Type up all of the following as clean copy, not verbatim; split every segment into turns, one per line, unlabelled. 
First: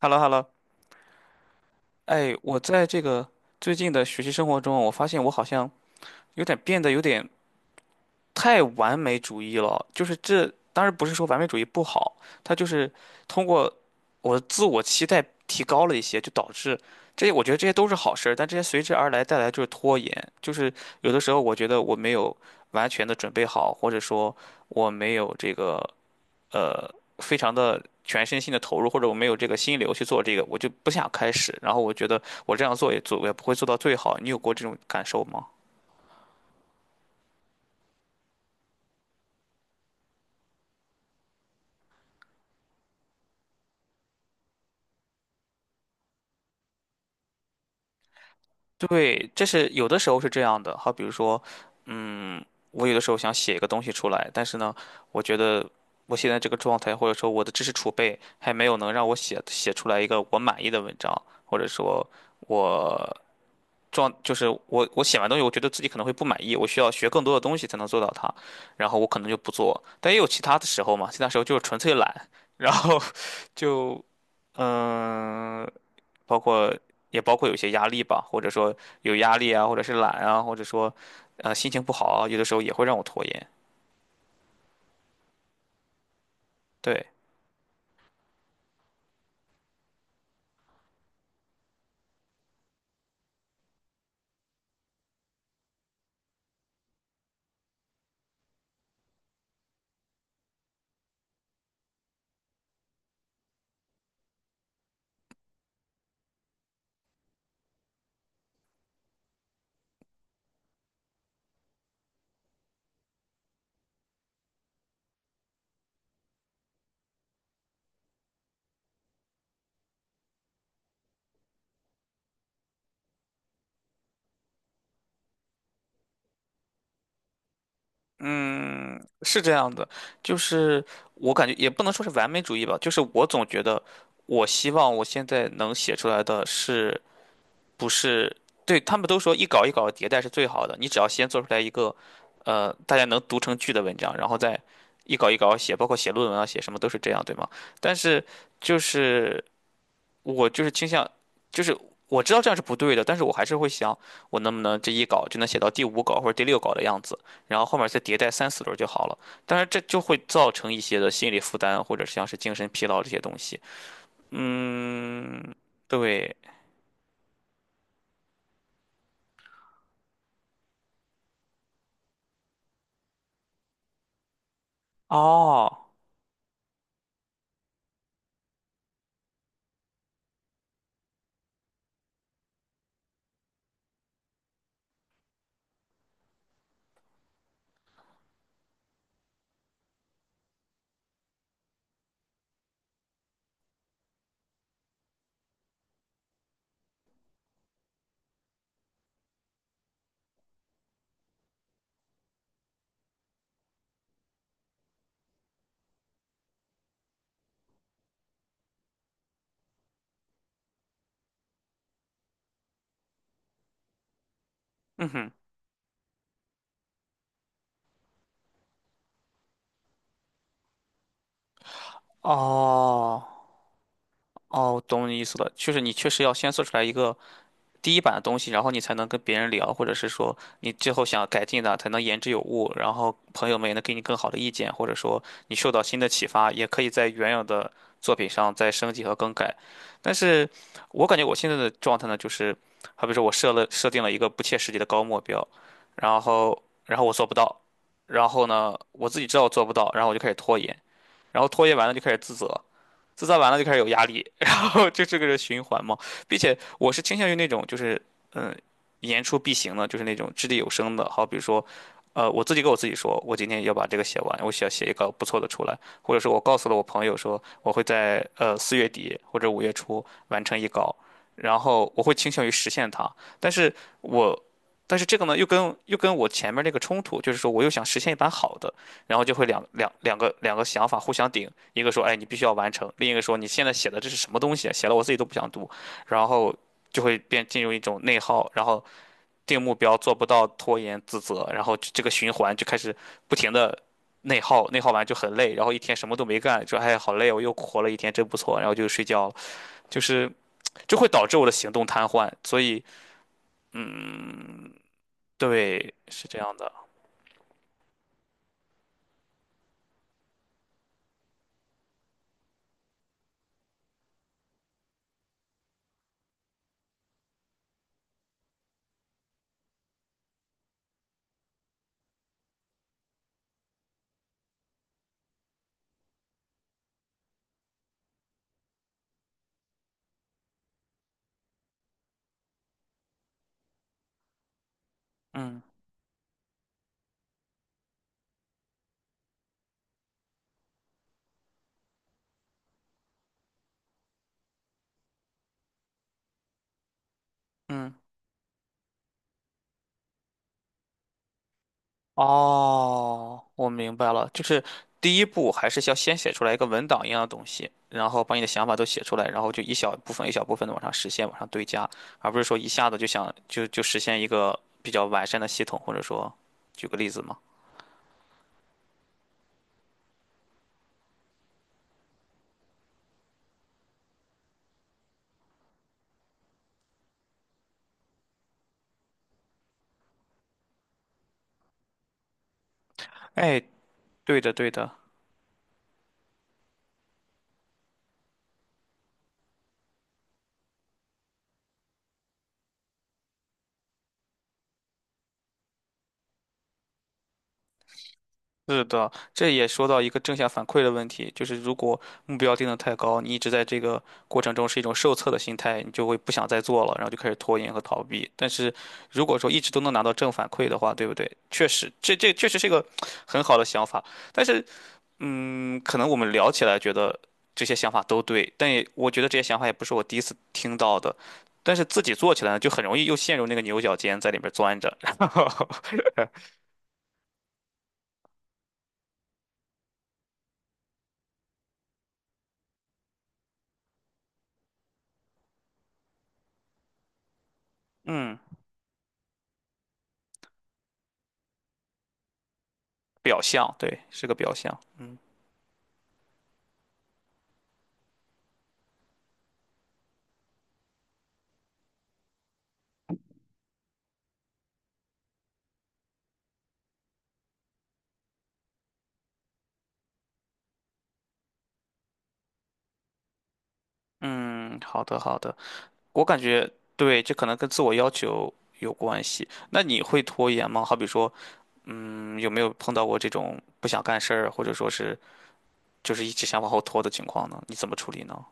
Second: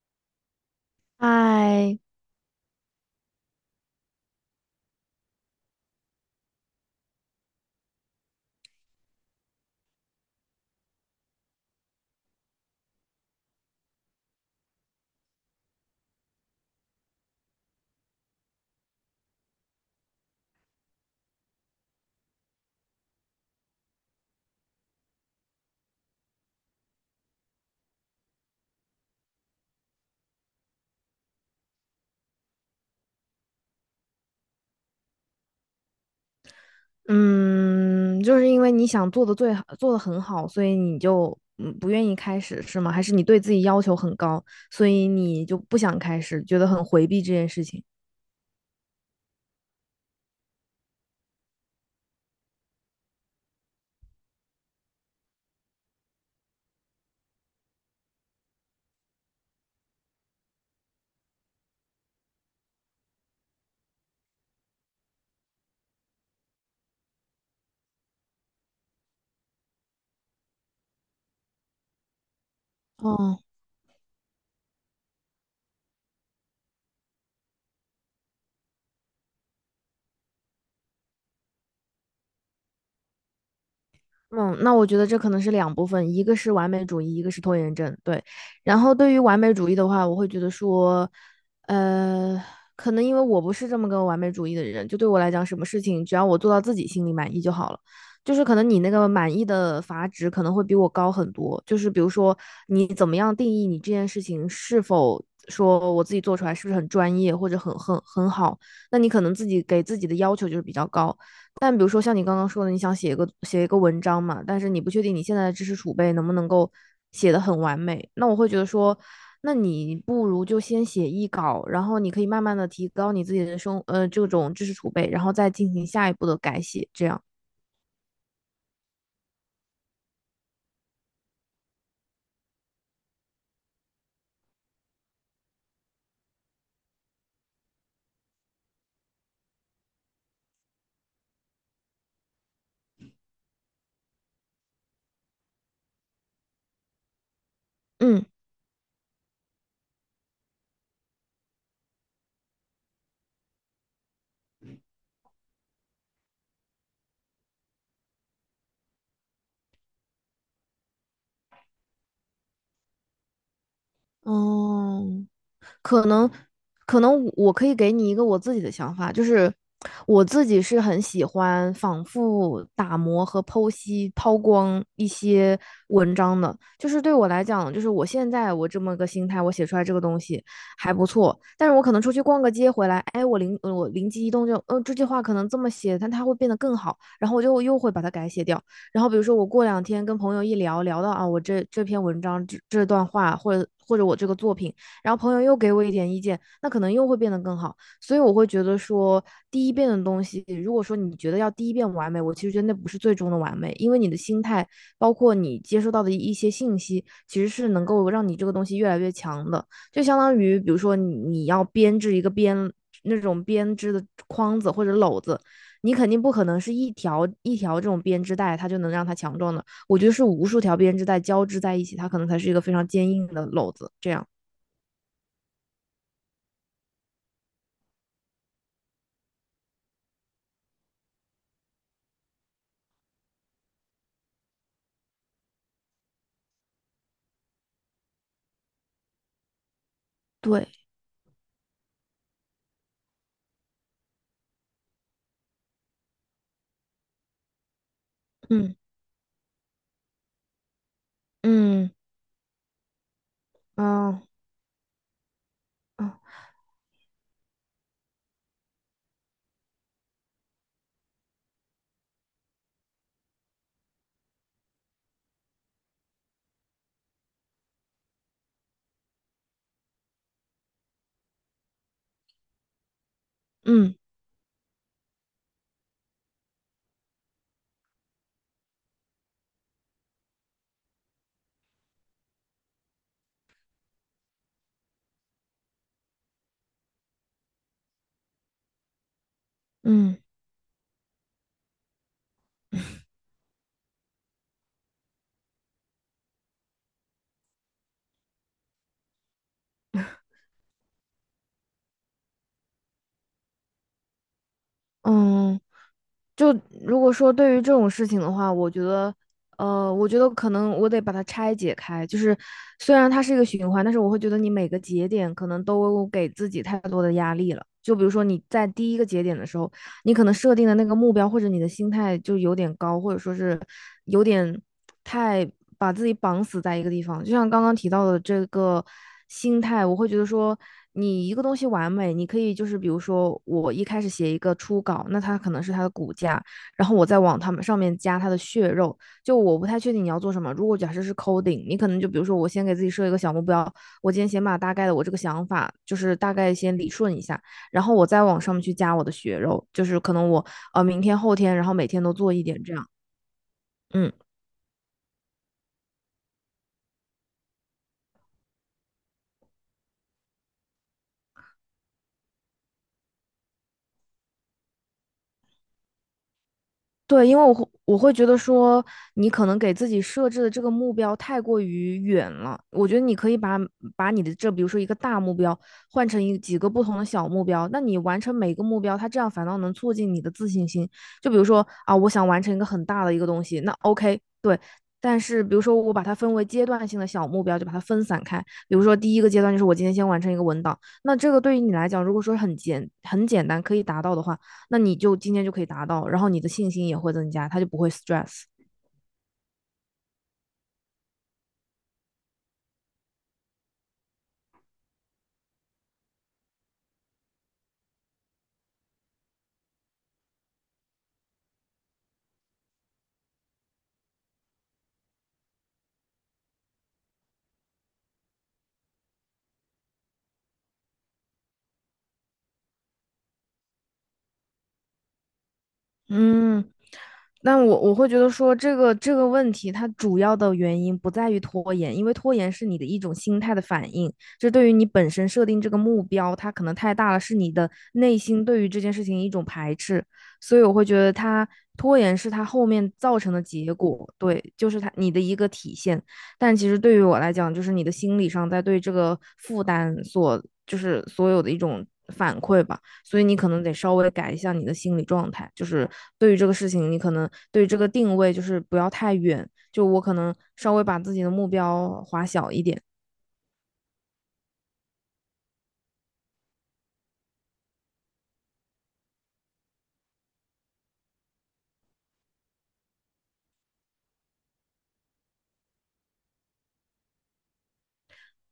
h e l l o h e l l o。
哎，
哎，我在这个最近的学习生活中，我发现我好像变得有点太完美主义了。就是这，当然不是说完美主义不好，它就是通过我的自我期待提高了一些，就导致这些，我觉得这些都是好事儿，但这些随之而来带来就是拖延。就是有的时候我觉得我没有完全的准备好，或者说我没有这个。呃非常的全身心的投入，或者我没有这个心流去做这个，我就不想开始。然后我觉得我这样做也做，我也不会做到最好。你有过这种感受吗？
嗯，就是因为你想做的最好，做的很好，所以你就不愿意开始，是吗？还是你对自己要求很高，所以你就不想开始，觉得很回避这件事情？
对，这是有的时候是这样的。好，比如说，嗯，我有的时候想写一个东西出来，但是呢，我觉得我现在这个状态，或者说我的知识储备，还没有能让我写出来一个我满意的文章，或者说我就是我写完东西，我觉得自己可能会不满意，我需要学更多的东西才能做到它，然后我可能就不做。但也有其他的时候嘛，其他时候就是纯粹懒，然后
哦，
就嗯。包括也包括有些压力吧，或者说有压力啊，或者是懒啊，或者说心情不好啊，有的时候也会让我拖延。
嗯，那我觉得这可能是两部分，一个是完美主
对，
义，一个是拖延症。对，然后对于完美主义的话，我会觉得说，呃，可能因为我不是这么个完美主义的人，就对我来讲，什么事情只要我做到自己心里满意就好了。就是可能你那个满意的阀值可能会比我高很多。就是比如说，你怎么样定义你这件事情是否说我自己做出来是不是很专业或者很好，那你可能自己给自己的要求就是比较高。但比如说像你刚刚说的，你想写一个文章嘛，但是你不确定你现在的知识储备能不能够写得很完美，那我会觉得说，那你不如就先写一稿，然后你可以慢慢的提高你自己的这种知识储备，然后再进行下一步的改写，这样，
嗯，是这样的，就是我感觉也不能说是完美主义吧，就是我总觉得我希望我现在能写出来的是，不是，对，他们都说一稿一稿迭代是最好的，你只要先做出来一个大家能读成句的文章，然后再一稿一稿写，包括写论文啊写什么都是这样，对吗？但是
嗯。
就是。我就是倾向，就是我知道这样是不对的，但是我还是会想，我能不能这一稿就能写到第五稿或者第六稿的样子，然后后面再迭代三四轮就好了。但是这就会造成一些的心理负担，或者像是精神疲劳这些东西。
哦，
嗯，
可能
对，
可能我可以给你一个我自己的想法，就是我自己是很喜欢反复打磨和剖析、抛光一些
哦，
文章的。就是对我来讲，就是我现在我这么个心态，我写出来这个东西还不错，但是我可能出去逛个街回来，哎，我灵机一动就，嗯，这句话可能这么写，但它会变得更好，然后我就又会把它改写掉。然后比如说我过两天跟朋友一聊，聊到啊，我这篇文章这段话，或者我这个作品。然后朋友又给我一点意见，那可能又会变得更好。所以我会觉得说，第一遍的东西，如果说你觉得要第一遍完美，我其实觉得那不是最终的完美，因为你的心态，包括你接收到的一些信息，其实是能够让你这个东西越来越强的。就相当于，比如说你要编织一个那种编织的筐子或者
嗯
篓
哼，
子，你肯定不可能是一条一条这种编织带，它就能让它强壮的。我觉得是无数条编织带交织在一起，它可能才是一个非常坚硬
哦。
的篓子。这样，
哦，懂你意思了，就是你确实要先做出来一个第一版的东西，然后你才能跟别人聊，或者是说你最后想改进的，才能言之有物，然后朋友们也能给你更好的意见，或者说你受到新的启发，也可以在原有的作品上再升级和更改。但是
对，
我感觉我现在的状态呢，就是好比说我设定了一个不切实际的高目标，然后我做不到，然后
嗯
呢我自己知道我做不到，然后我就开始拖延，然后拖延完
嗯
了就开始自责。自造完了就开始有压
嗯
力，然后就这个是循环嘛。并且我是倾向于那种就是嗯言出必行的，就是那种掷地有声的。好比如说，我自己跟我自己说，我今天要把这个写完，我想写一个不错的出来，或者说我告诉了我朋友说我会在4月底或者5月初完成一稿，然后我会倾向于实现它。但是
嗯
我这个呢又跟我前面那个冲突，就是说我又想实现一版好的，然后就会两个想法互相顶，一个说，哎，你必须要完成；另一个说，你现在写的这是什么东西啊写了我自己都不想读，然后就会进入一种内耗，然后定目标
嗯
做
嗯
不到，拖延自责，然后这个循环就开始不停的内耗，内耗完就很累，然后一天什么都没干，说，哎，好累哦我又活了一天，真不错，然后就睡觉了，就是就会导致我的行动瘫痪，所以，嗯，
嗯，
对，是这样
就
的，
如果说对于这种事情的话，我觉得，我觉得可能我得把它拆解开。就是虽然它是一个循环，但是我会觉得你每个节点可能都给自己太多的压力了。就比如说你在第一个节点的时候，你可能设定的那个目标或者你的心态就有点高，或者说是有点太把自己绑死在一个地方。就像刚刚提到的这个心态，我会觉得说，你一个东西完美，你可以就是比如说我一开始写一个初稿，那它可
嗯
能是它的骨架，然后我再往它们上面加它的血肉。就我不太确定你要做什么。如果假设是 coding，你可能就比如说我先给自己设一个小目标，我今天先把大概的我这个想法就是大概先理顺一下。然后
嗯。
我再往上面去加我的血肉，就是可能我明天后天，然后每天都做一点这样。
哦，我明
嗯，
白了，就是第一步还是要先写出来一个文档一样的东西，然后把你的想法都写出来，然后就一小部分一小部分的往上实现，往上堆加，而不是说一下子就想就实现一个比较完善的系统，或者说，举个例子
对，因
嘛。
为我会觉得说，你可能给自己设置的这个目标太过于远了。我觉得你可以把你的这，比如说一个大目标，换成几个不同的小目标。那你完成每个目标，它这样反倒能促进你的自信心。就比如说啊，我想完成一个很大的一个东西，
哎，
那 OK，
对的
对。
对的。
但是比如说我把它分为阶段性的小目标，就把它分散开。比如说第一个阶段就是我今天先完成一个文档，那这个对于你来讲，如果说很简单可以达到的话。那你就今天就可以达到，然后你的信心也会增加，他就不会 stress。
是的，这也说到一个正向反馈的问题，就是如果目标定得太高，你一直在这个过程中是一种受测的心态，你就会不想再做了，然后就开始拖延和逃避。但是如果说一直都能拿到正反馈的话，对不对？确实，这确实是一个很好的想法。但是，可能我们聊起来觉得这些想法都对，但也我觉得这些想法也不是我第一次听到的。但是自己做起来呢，就很容易又陷入那个牛角尖，在里边钻着。
嗯，但我会觉得说这个问题，它主要的原因不在于拖延，因为拖延是你的一种心态的反应，这对于你本身设定这个目标，它可能太大了，是你的内
嗯，
心对于这件事情一种排斥，所以我会觉得它拖延是它后面造成
表
的
象，
结
对，
果，
是个
对，
表
就
象。
是它你
嗯。
的一个体现。但其实对于我来讲，就是你的心理上在对这个负担所，就是所有的一种反馈吧。所以你可能得稍微改一下你的心理状态，就是对于这个事情，你可能对于这个定位就是不要太远，就我可能稍微把自己的目标划小一点，
嗯，好的好的，我感觉对，这可能跟自我要求有关系。那你会拖延吗？好比说，有没有碰到过这种不想干事儿，或者说是就是一直想往后拖的情况呢？你怎么处理呢？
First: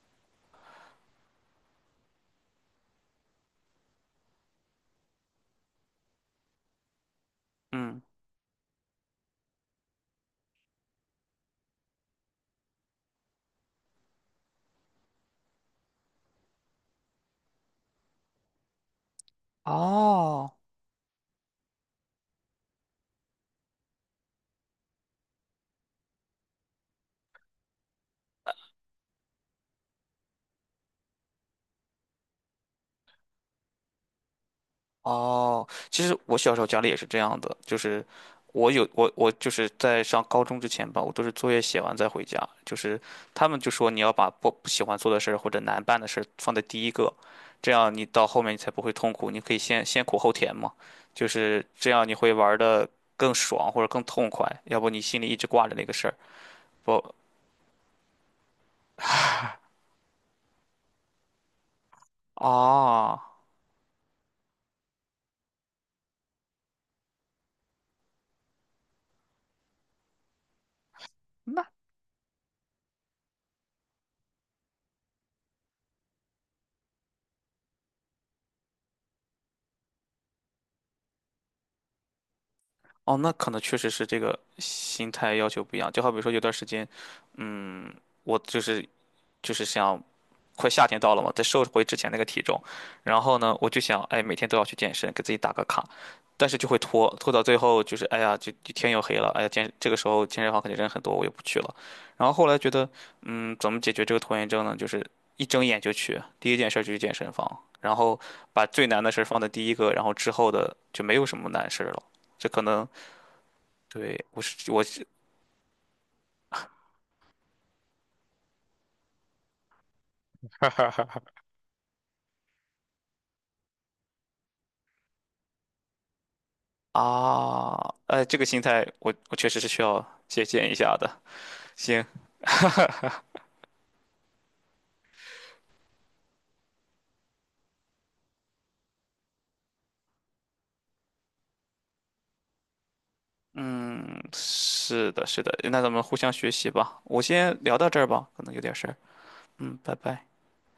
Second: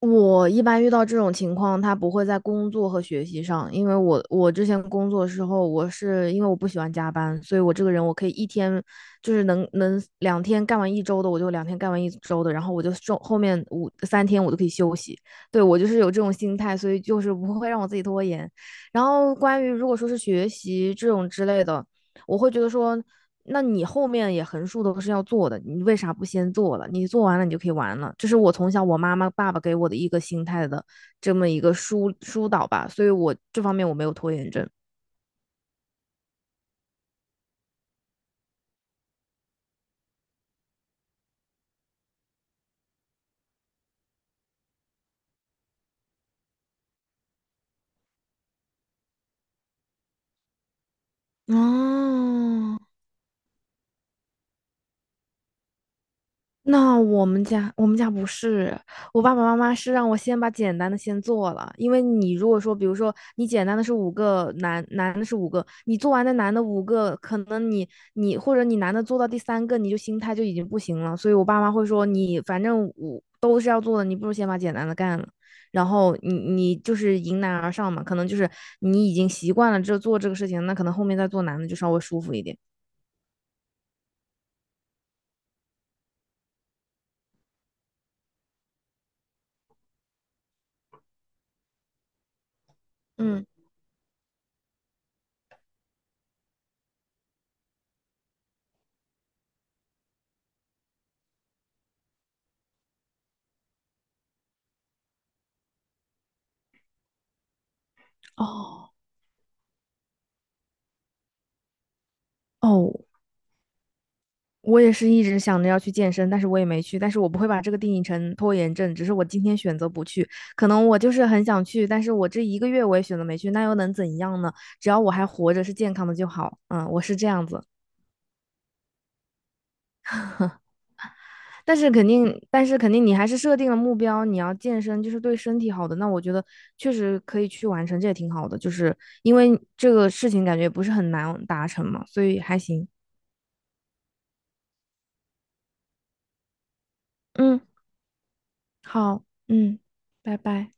我一般遇到这种情况，他不会在工作和学习上，因为我之前工作的时候，我是因为我不喜欢加班，所以我这个
嗯，
人我可以一天就是能两天干完一周的，我就两天干完一周的，然后我就后面三天我都可以休息。对，我就是有这种心态，所以就是不会让我自己拖延。然后关于如果说是学
哦。
习这种之类的，我会觉得说，那你后面也横竖都是要做的，你为啥不先做了？你做完了，你就可以玩了。这是我从小我妈妈、爸爸给我的一个心态的这么一个疏导吧，所以我这方面我没有拖延症。
哦，其实我小时候家里也是这样的，就是我有我我就是在上高中之前吧，我都是作业写完再回家。就是他们就说你要把不喜欢做的事儿或者难办的事儿放在第一个，这样你到后面你才不会痛苦，你可以先苦后甜嘛。就是这样你会玩
哦，
的更爽或者更痛快，要不你心里一直挂着那个事儿。
那
不，
我们家不是，我爸爸妈妈是让我先把简单的先做了，因为你如果说，比如说
哦。
你简单的是五个，男的是五个，你做完那男的五个，可能你或者你男的做到第三个，你就心态就已经不行了，所以我爸妈会说你反正五都是要做的，你不如先把简单的干了，然后你就是迎难而上嘛，可能就是你已经习惯了做这个事情，那可能后面再做难的就稍微舒服一点。
哦，那可能确实是这个心态要求不一样。就好比说，有段时间，嗯，我就是想，快夏天到了嘛，再瘦回之前那个体重。然后
嗯，
呢，我就想，哎，每天都要去健身，给自己打个卡。但是就会拖到最后就是，哎呀，就天又黑了，哎呀，这个时候健身房肯定人很多，我也不去了。然后后来觉得，怎么解决这个拖延症呢？就是一睁眼就去，第一件事儿就去健身房，然后把最
哦
难的事儿放在第一个，然后之后的就没有什么难事儿了。这可能。
哦，
对，我是
我
我
也
是
是一直想着要去健身，但是我也没去。但是我不会把这个定义成拖延症，只是我今天选择不去。可能我就是很想去，但是我这一个月我也选择没去，那又能怎样呢？只要我还活着，是健康的就好。嗯，我是这样子。
啊，这个心态我确实是需要借鉴一下的。
但是
行，
肯定，但是肯定，你还是设定了目标，你要健身，就是对身体好的。那我觉得确实可以去完成，这也挺好的。就是因为这个事情感觉不是很难达成嘛，所以还行。
嗯，是的，是的，那咱们互相学习吧。我先
嗯，
聊到这儿吧，可能有点事儿。
好，
嗯，
嗯，
拜拜。
拜拜。